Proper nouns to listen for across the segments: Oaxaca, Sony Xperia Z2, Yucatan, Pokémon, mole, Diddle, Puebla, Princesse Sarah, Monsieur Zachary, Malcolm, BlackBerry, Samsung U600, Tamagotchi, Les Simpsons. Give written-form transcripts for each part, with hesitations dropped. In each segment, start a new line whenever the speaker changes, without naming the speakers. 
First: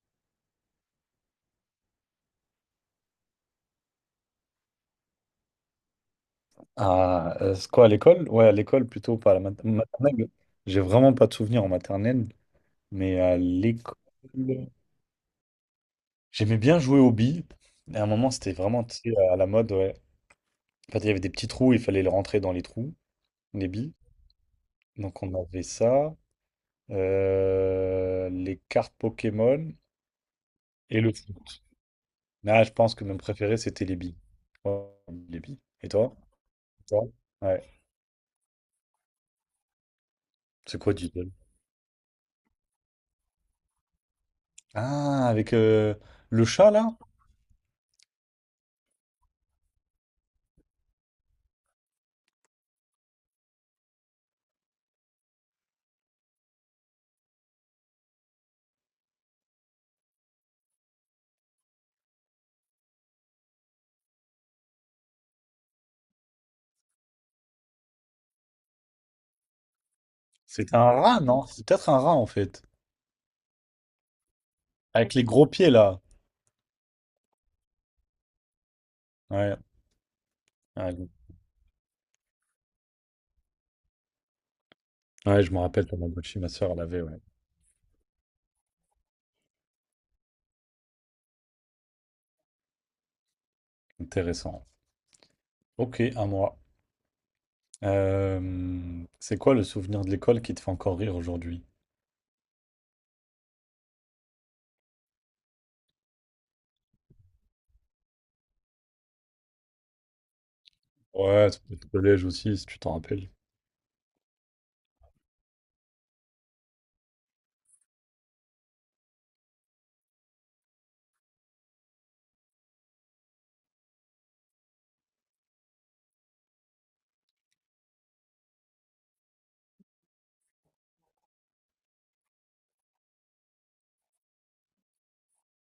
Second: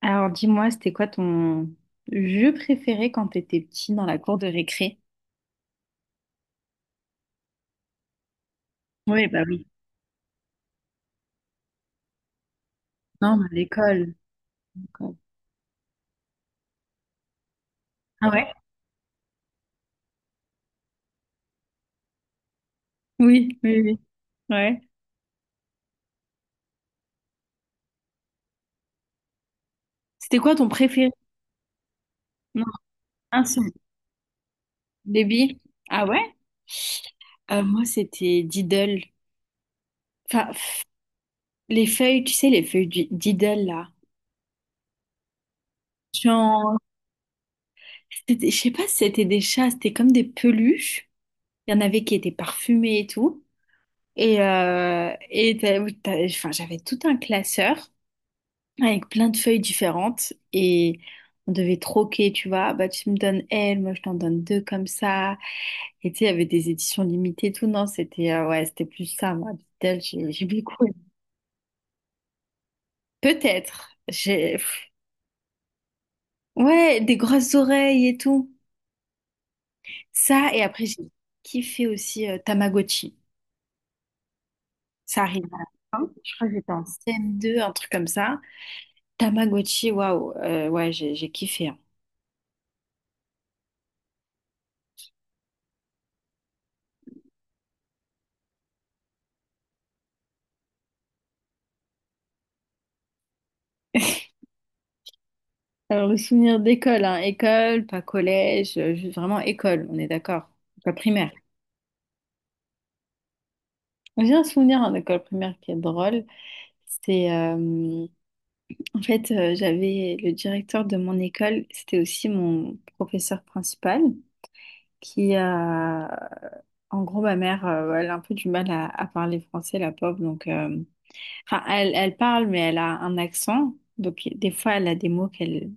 Alors dis-moi, c'était quoi ton jeu préféré quand t'étais petit dans la cour de récré?
Ah, c'est quoi, à l'école? Ouais, à l'école plutôt,
Oui,
pas à la
bah oui.
maternelle. J'ai vraiment pas de souvenirs en maternelle, mais à
Non, mais à
l'école.
l'école. L'école.
J'aimais bien jouer aux billes. Et à un
Ah
moment,
ouais?
c'était vraiment, tu sais, à la mode, ouais. En fait, il y avait des petits trous, il fallait les rentrer dans les trous,
Oui,
les
oui,
billes.
oui. Ouais.
Donc, on avait ça, les cartes Pokémon
C'était quoi ton
et
préféré?
le foot. Ah,
Non,
je pense que mon
un
préféré,
seul.
c'était les billes. Ouais, les billes.
Baby?
Et
Ah
toi?
ouais?
Toi.
Euh,
Ouais.
moi, c'était Diddle. Enfin,
C'est
pff,
quoi Diddle?
les feuilles, tu sais, les feuilles du Diddle, là.
Ah, avec le chat,
Genre,
là?
je sais pas si c'était des chats, c'était comme des peluches. Il y en avait qui étaient parfumés et tout. Et enfin, j'avais tout un classeur avec plein de feuilles différentes et on devait troquer, tu vois, ah bah tu me donnes elle, moi je t'en donne deux comme ça. Et tu sais, il y avait des éditions limitées, et tout, non, c'était ouais, c'était plus ça, moi, Beatles, j'ai
C'est
beaucoup
un
aimé.
rat, non? C'est peut-être un rat, en fait.
Peut-être, j'ai, pff,
Avec les gros pieds, là.
ouais, des grosses oreilles et tout.
Ouais.
Ça, et après
Ah.
j'ai kiffé aussi Tamagotchi. Ça
Ouais,
arrive
je
à
me
la
rappelle
fin, je
Tamagotchi, ma
crois que j'étais
soeur
en
l'avait, ouais.
CM2, un truc comme ça. Tamagotchi, waouh, ouais, j'ai kiffé, hein.
Intéressant. Ok, à moi. C'est quoi le souvenir de l'école qui te fait encore rire aujourd'hui?
Alors, le souvenir d'école, hein, école, pas collège, juste vraiment école, on est d'accord, école primaire.
Ouais, ça peut être le collège aussi, si tu t'en rappelles.
J'ai un souvenir en école primaire qui est drôle. C'est en fait, j'avais le directeur de mon école, c'était aussi mon professeur principal, qui a, en gros, ma mère, elle a un peu du mal à parler français, la pauvre, donc enfin, elle, elle parle, mais elle a un accent. Donc, des fois, elle a des mots qu'elle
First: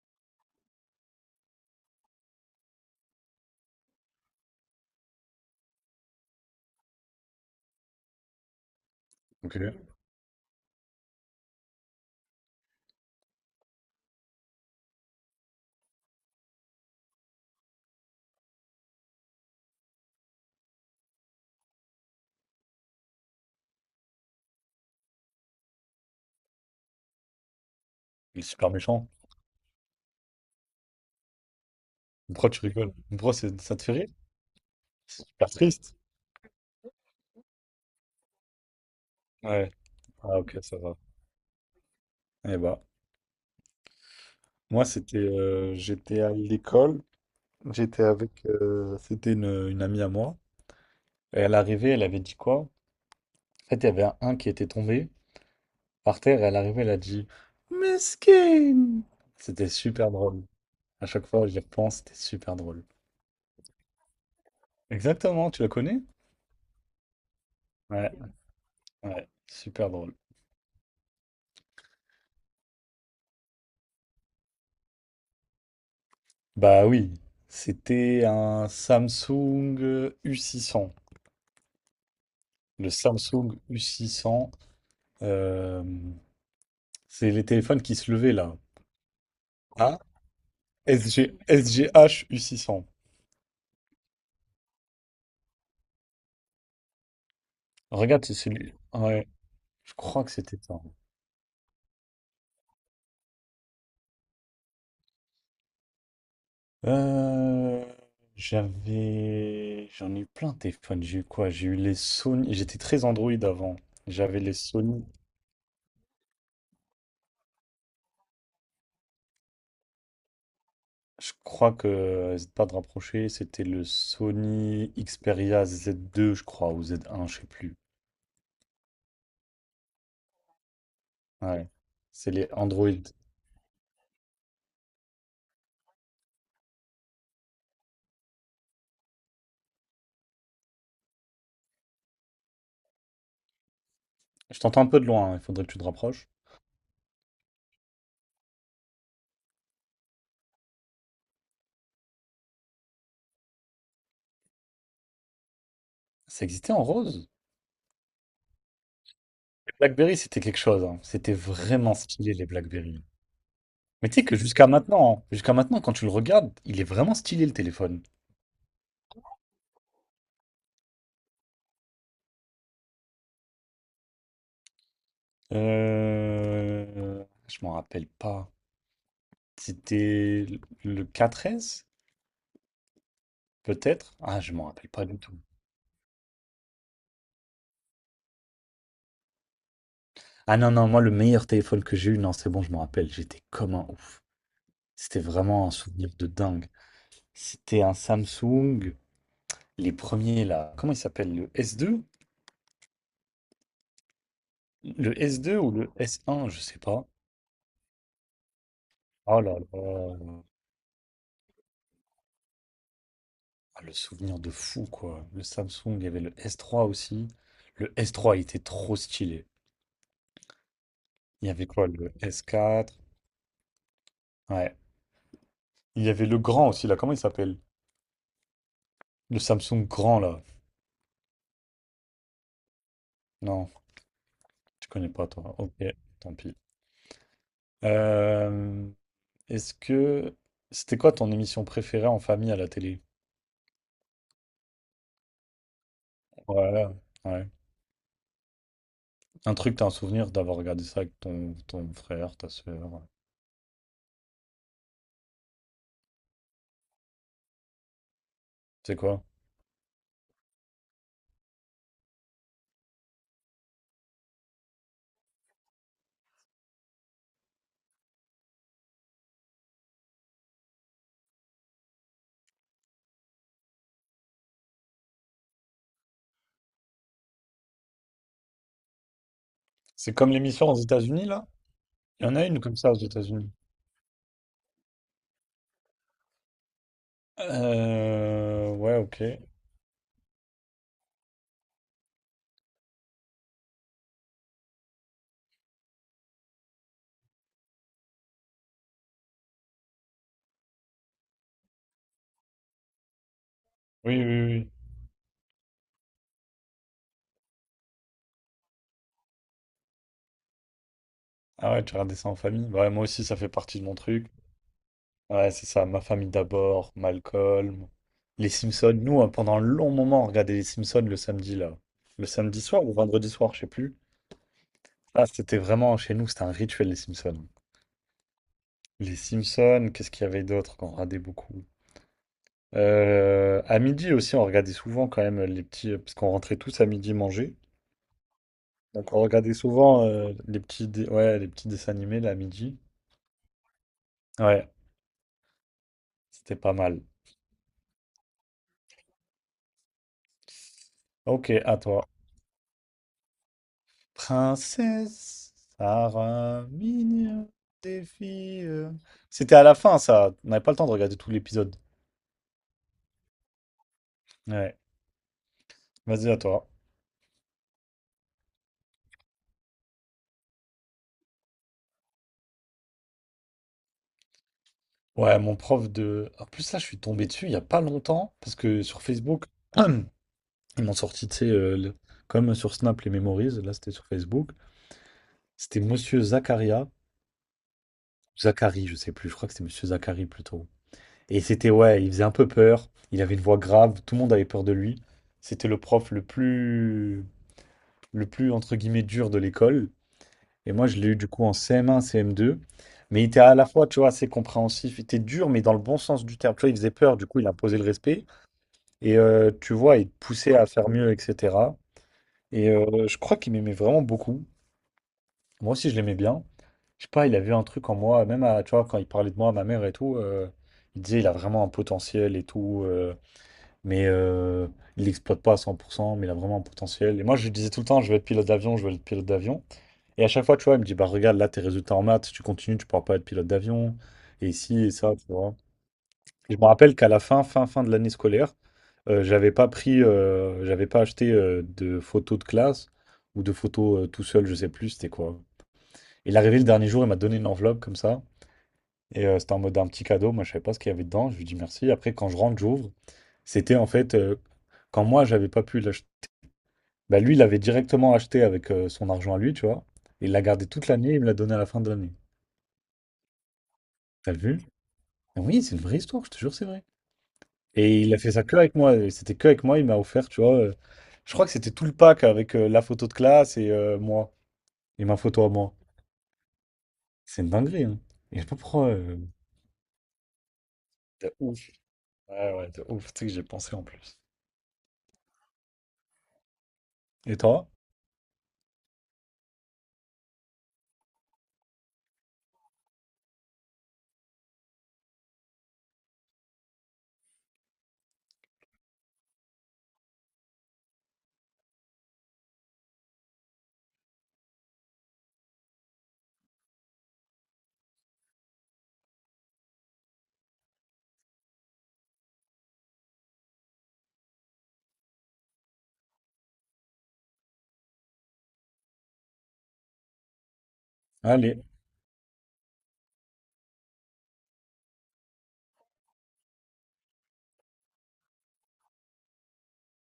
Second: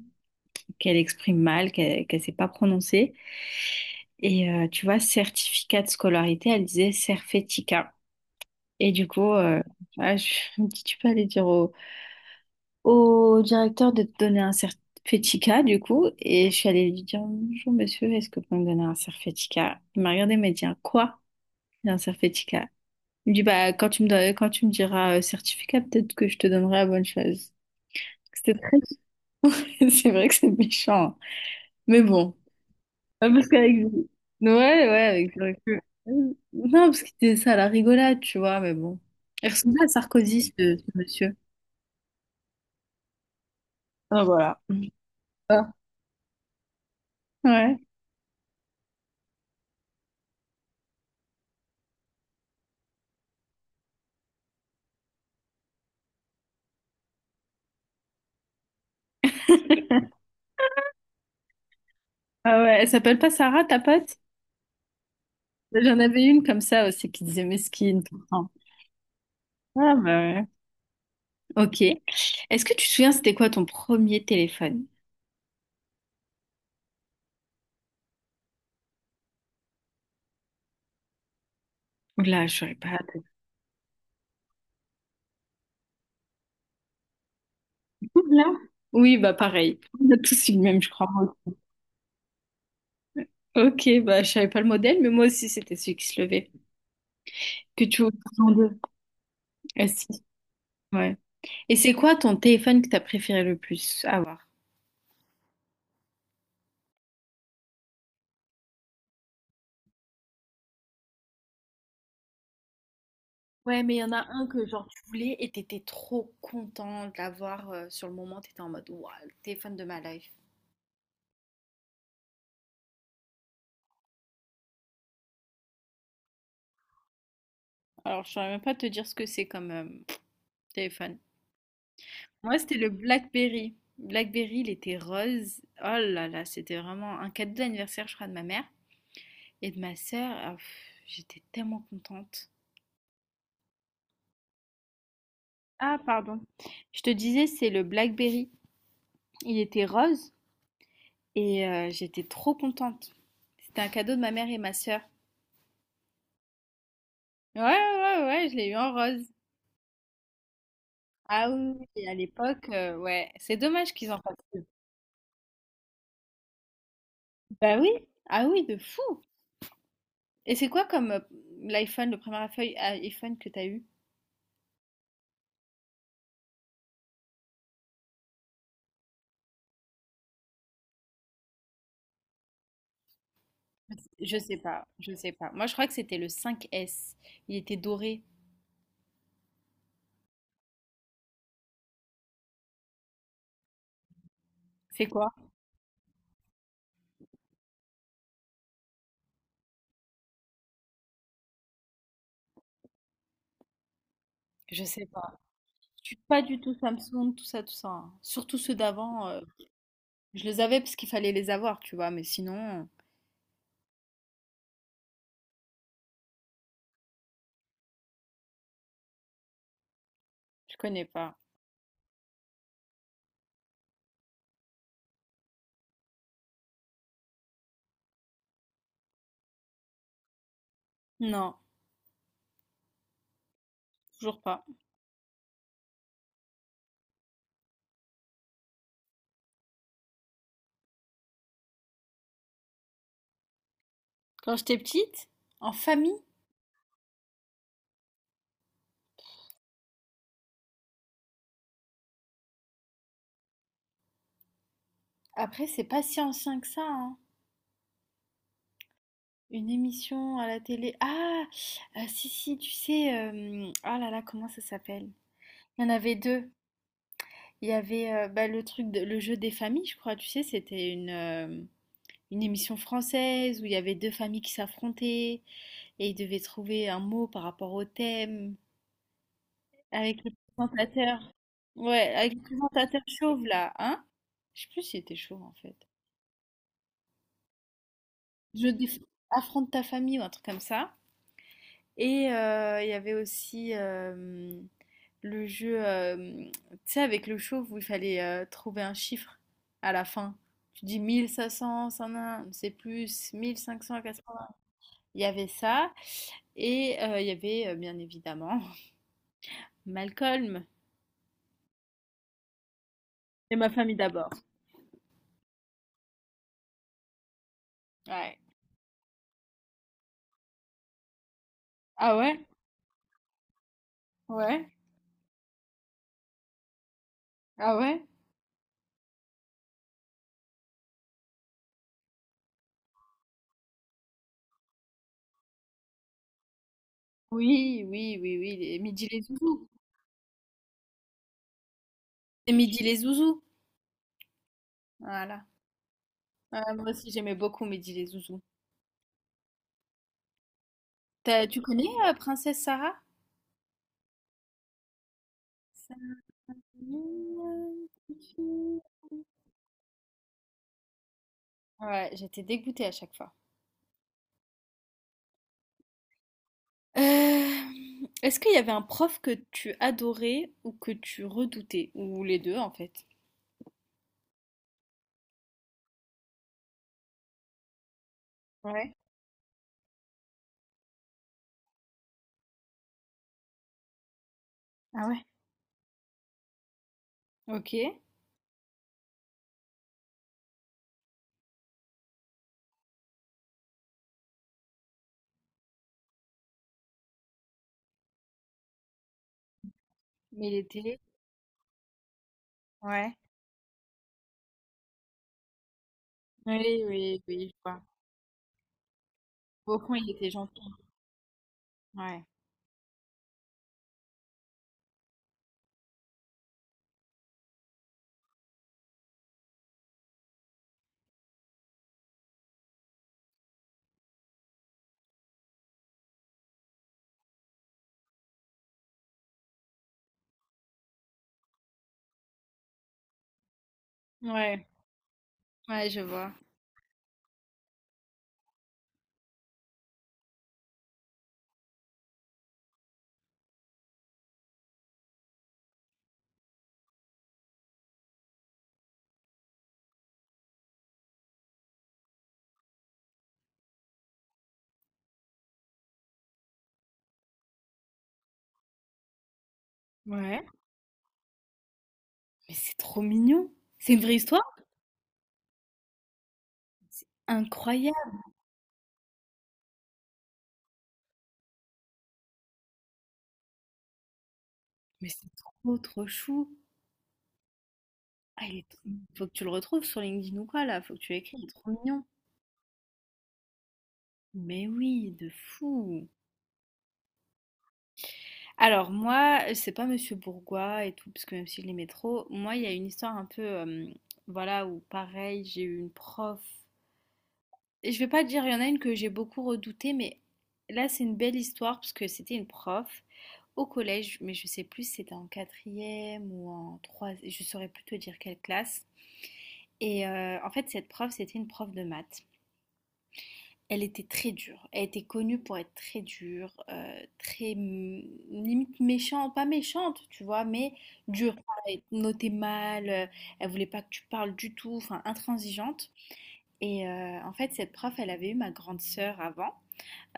qu'elle exprime mal, qu'elle ne sait pas prononcer. Tu vois, certificat de scolarité, elle disait Cerfetica. Et du coup,
Ok.
euh,
Il
voilà, je me dis, tu peux aller dire au, au directeur de te donner un certificat, du coup. Et je suis allée lui dire, bonjour monsieur, est-ce que vous pouvez me donner un certificat? Il m'a regardé, il m'a dit, un quoi? Un certificat. Il me dit, bah, quand tu me diras certificat, peut-être que je te donnerai la bonne chose.
est
C'était
super
très...
méchant.
C'est vrai que c'est méchant, hein. Mais bon.
Pourquoi tu rigoles?
Ah,
Pourquoi
parce
ça te
qu'avec...
fait rire?
Ouais, ouais,
C'est
avec le
super
recul.
triste.
Non, parce que c'était ça, la rigolade, tu vois, mais bon. Il
Ouais.
ressemblait à
Ah,
Sarkozy,
ok,
ce,
ça
ce
va.
monsieur.
Eh bah,
Ah, voilà.
moi, c'était,
Ah,
j'étais à l'école.
ouais.
J'étais avec, c'était une amie à moi. Et elle arrivait, elle avait dit quoi? En fait, il y avait un qui était tombé. Par terre, elle arrivait, elle a dit: Mesquine! C'était super drôle. À chaque fois que j'y repense, c'était super
Ah ouais,
drôle.
elle s'appelle pas Sarah, ta pote?
Exactement, tu la
J'en
connais?
avais une comme ça aussi qui disait mesquine
Ouais,
tout le temps.
ouais, super
Ah bah
drôle.
ouais. Ok. Est-ce que tu te souviens, c'était quoi ton premier téléphone?
Bah oui, c'était un Samsung U600.
Là, je saurais pas.
Le Samsung U600, euh, c'est les téléphones qui se levaient
Là?
là.
Oui, bah pareil.
Ah,
On a tous eu le même, je
S
crois.
S G S G H u six cents.
Ok, bah je savais pas le modèle, mais moi aussi, c'était celui qui se levait. Que tu ouvres
Regarde, c'est
en
celui.
deux.
Ouais,
Ah
je
si,
crois que c'était ça.
ouais. Et c'est quoi ton téléphone que t'as préféré le plus avoir?
Euh, j'en ai eu plein de téléphones. J'ai eu quoi? J'ai eu les Sony. J'étais très Android avant.
Ouais, mais il y en a
J'avais
un
les
que genre tu
Sony.
voulais et t'étais trop content de l'avoir sur le moment, t'étais en mode waouh, le téléphone de ma life.
Je crois que, n'hésite pas de rapprocher, c'était le Sony Xperia Z2, je crois, ou Z1, je sais plus.
Alors, je saurais même pas te dire ce que c'est comme téléphone.
Ouais. C'est les
Moi, c'était le
Android.
BlackBerry. BlackBerry, il était rose. Oh là là, c'était vraiment un cadeau d'anniversaire, je crois, de ma mère et de ma sœur. Ah, pff, j'étais tellement contente.
Je t'entends un peu de loin, hein. Il faudrait que tu te
Ah,
rapproches.
pardon. Je te disais, c'est le BlackBerry. Il était rose. J'étais trop contente. C'était un cadeau de ma mère et ma sœur.
Ça existait en rose.
Ouais, ouais, ouais, je l'ai eu en rose.
Les BlackBerry, c'était quelque chose, hein. C'était
Ah oui, oui,
vraiment
et à
stylé, les
l'époque,
BlackBerry.
ouais, c'est dommage
Mais
qu'ils
tu
en
sais que
fassent plus.
jusqu'à maintenant, hein, jusqu'à maintenant, quand tu le regardes, il est vraiment stylé, le
Bah oui,
téléphone.
ah oui, de fou. Et c'est quoi comme l'iPhone, le premier iPhone que t'as eu?
Je m'en rappelle pas. C'était le 4S, peut-être?
Je
Ah, je
sais
m'en
pas,
rappelle pas
je
du
sais
tout.
pas. Moi, je crois que c'était le 5S. Il était doré.
Ah non, non, moi, le meilleur téléphone que j'ai eu, non, c'est bon, je m'en rappelle, j'étais comme un ouf.
C'est
C'était
quoi?
vraiment un souvenir de dingue. C'était un Samsung, les premiers là. Comment il s'appelle? Le S2?
Je sais
Le
pas.
S2 ou le
Je suis pas
S1,
du
je
tout
sais pas.
Samsung, tout ça, tout ça, hein. Surtout ceux d'avant,
Oh là là,
je les avais parce qu'il fallait les avoir, tu vois, mais sinon,
ah, le souvenir de fou, quoi. Le Samsung, il y avait le S3 aussi. Le S3, il était trop stylé.
je connais pas.
Il y avait quoi? Le S4? Ouais. Il y avait le grand aussi, là. Comment il s'appelle? Le Samsung grand, là.
Non,
Non,
toujours pas.
tu connais pas, toi. Ok, tant pis. Euh, Est-ce que... C'était quoi ton émission préférée en famille à la télé?
Quand j'étais petite, en famille,
Voilà. Ouais. Un truc, t'as un souvenir d'avoir regardé ça avec ton frère, ta soeur, ouais.
après, c'est pas si ancien que ça, hein.
C'est quoi?
Une émission à la télé. Ah, si, si, tu sais, ah là là, comment ça s'appelle? Il y en avait deux. Il y avait bah, le jeu des familles, je crois. Tu sais, c'était une émission française où il y avait deux familles qui s'affrontaient et ils devaient trouver un mot par rapport au thème
C'est
avec
comme
le
l'émission aux États-Unis,
présentateur.
là?
Ouais,
Il y en
avec le
a une comme ça aux
présentateur chauve
États-Unis.
là, hein? Je sais plus s'il était chauve en fait. Je
Ouais,
déf-
ok.
affronte ta famille ou un truc comme ça. Il y avait aussi le jeu, tu sais, avec le chauve où il fallait trouver un chiffre à la fin. Tu dis 1500, ça un, c'est plus, 1500,
Oui,
400.
oui, oui.
Il y avait ça. Et il y avait, bien évidemment, Malcolm.
Ah ouais, tu regardais ça en famille? Ouais, moi aussi, ça fait
Et ma
partie de mon
famille
truc.
d'abord.
Ouais, c'est ça, Ma famille d'abord, Malcolm,
Ouais.
Les Simpsons. Nous, hein, pendant un long moment, on regardait Les Simpsons le samedi, là.
Ah
Le
ouais?
samedi soir ou vendredi soir, je sais plus.
Ouais.
Ah, c'était vraiment, chez nous, c'était un rituel, Les Simpsons.
Ah ouais?
Les Simpsons, qu'est-ce qu'il y avait d'autre qu'on regardait beaucoup? À midi aussi, on regardait souvent quand même les petits, parce qu'on rentrait tous à midi manger.
Oui, oui, oui, oui, Midi
Donc on
les
regardait
zouzous.
souvent les petits, ouais, les petits dessins animés, là, à
Et
midi.
Midi les zouzous.
Ouais,
Voilà.
c'était pas
Ah, moi
mal.
aussi, j'aimais beaucoup Midi les zouzous.
Ok,
Tu
à
connais
toi.
Princesse Sarah?
Princesse
Sarah,
Sarah, mignonne des
petite fille.
filles. C'était à la fin, ça. On n'avait pas le temps de regarder tout l'épisode.
Ouais, j'étais dégoûtée à chaque fois.
Ouais, vas-y, à toi.
Est-ce qu'il y avait un prof que tu adorais ou que tu redoutais? Ou les deux en fait.
Ouais, mon prof de. En plus, là, je suis tombé dessus il n'y a pas longtemps, parce que
Ouais.
sur Facebook, ils m'ont sorti, tu sais, comme sur Snap, les Memories. Là, c'était sur Facebook.
Ah ouais.
C'était Monsieur Zakaria.
Ok.
Zachary, je sais plus, je crois que c'était Monsieur Zachary plutôt. Et c'était, ouais, il faisait un peu peur. Il avait une voix grave, tout le monde avait peur de lui. C'était le prof le plus entre guillemets dur de l'école.
Mais il
Et moi, je
était.
l'ai eu du coup en CM1, CM2.
Ouais.
Mais il était à la fois, tu vois, assez compréhensif. Il était dur, mais dans le bon sens du terme. Tu vois, il
Oui,
faisait peur,
oui,
du coup, il
oui, je
imposait
vois.
le respect. Et tu
Au fond,
vois, il
il
te
était
poussait
gentil.
à faire mieux, etc.
Ouais.
Et je crois qu'il m'aimait vraiment beaucoup. Moi aussi, je l'aimais bien. Je sais pas, il avait un truc en moi, même à, tu vois, quand il parlait de moi à ma mère et tout, il disait il a vraiment un potentiel et tout, mais il l'exploite pas à 100% mais il a vraiment un potentiel. Et moi, je lui disais tout le temps, je veux être pilote d'avion, je veux être pilote d'avion. Et à chaque fois, tu vois, il me dit, bah regarde, là, tes résultats en maths, si tu continues, tu pourras pas être pilote d'avion. Et
Ouais,
ici, et ça, tu vois.
ouais, je vois.
Et je me rappelle qu'à la fin de l'année scolaire, j'avais pas pris, j'avais pas acheté de photos de classe ou de photos tout seul, je sais plus, c'était quoi. Il est arrivé le dernier jour, il m'a donné une enveloppe comme ça. Et c'était en mode un petit cadeau, moi je savais pas ce qu'il y avait dedans, je lui dis merci. Après, quand je rentre, j'ouvre. C'était en fait, quand moi j'avais pas pu l'acheter, bah, lui il l'avait directement acheté avec son argent à lui, tu vois. Il l'a
Ouais.
gardé toute l'année, il me l'a donné à la fin de l'année.
Mais c'est trop mignon. C'est une vraie
T'as
histoire?
vu? Ah oui, c'est une vraie histoire, je te jure, c'est vrai.
C'est
Et il
incroyable.
a fait ça que avec moi. Et c'était que avec moi. Il m'a offert, tu vois, je crois que c'était tout le pack avec la photo de classe et moi. Et
Mais
ma
c'est
photo à moi.
trop, trop chou.
C'est une dinguerie, hein. Et je
Ah,
sais pas
il est trop,
pourquoi,
faut que tu le retrouves sur LinkedIn ou quoi là, faut que tu l'écris,
de
il est trop
ouf.
mignon.
Ouais, ouais, de ouf. Tu sais que j'ai pensé en plus.
Mais oui, de fou.
Et toi?
Alors moi, c'est pas Monsieur Bourgois et tout, parce que même si je l'aimais trop, moi il y a une histoire un peu, voilà, où pareil, j'ai eu une prof. Et je vais pas dire, il y en a une que j'ai beaucoup redoutée, mais là c'est une belle histoire parce que c'était une prof au collège, mais je sais plus si c'était en quatrième ou en troisième, je saurais plus te dire quelle classe. En fait, cette prof, c'était une prof de maths. Elle était très dure. Elle était connue pour être très dure, très mm, limite méchante, pas méchante, tu vois, mais dure.
Allez.
Elle notait mal, elle voulait pas que tu parles du tout, enfin intransigeante. En fait, cette prof, elle avait eu ma grande sœur avant,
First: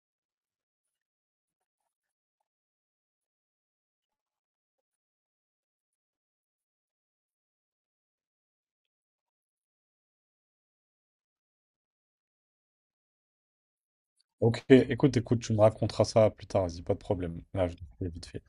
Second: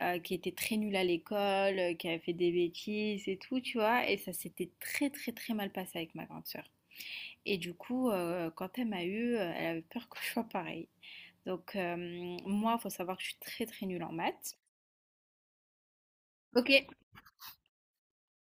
qui était très nulle à l'école, qui avait fait des bêtises et tout, tu vois, et ça s'était très très très mal passé avec ma grande sœur. Et du coup, quand elle m'a eu, elle avait peur que je sois pareil. Donc, moi, il faut savoir que je suis très très nulle en maths.
Ok, écoute, écoute, tu me raconteras ça plus tard. Vas-y, pas
OK
de problème. Là, je vais vite fait.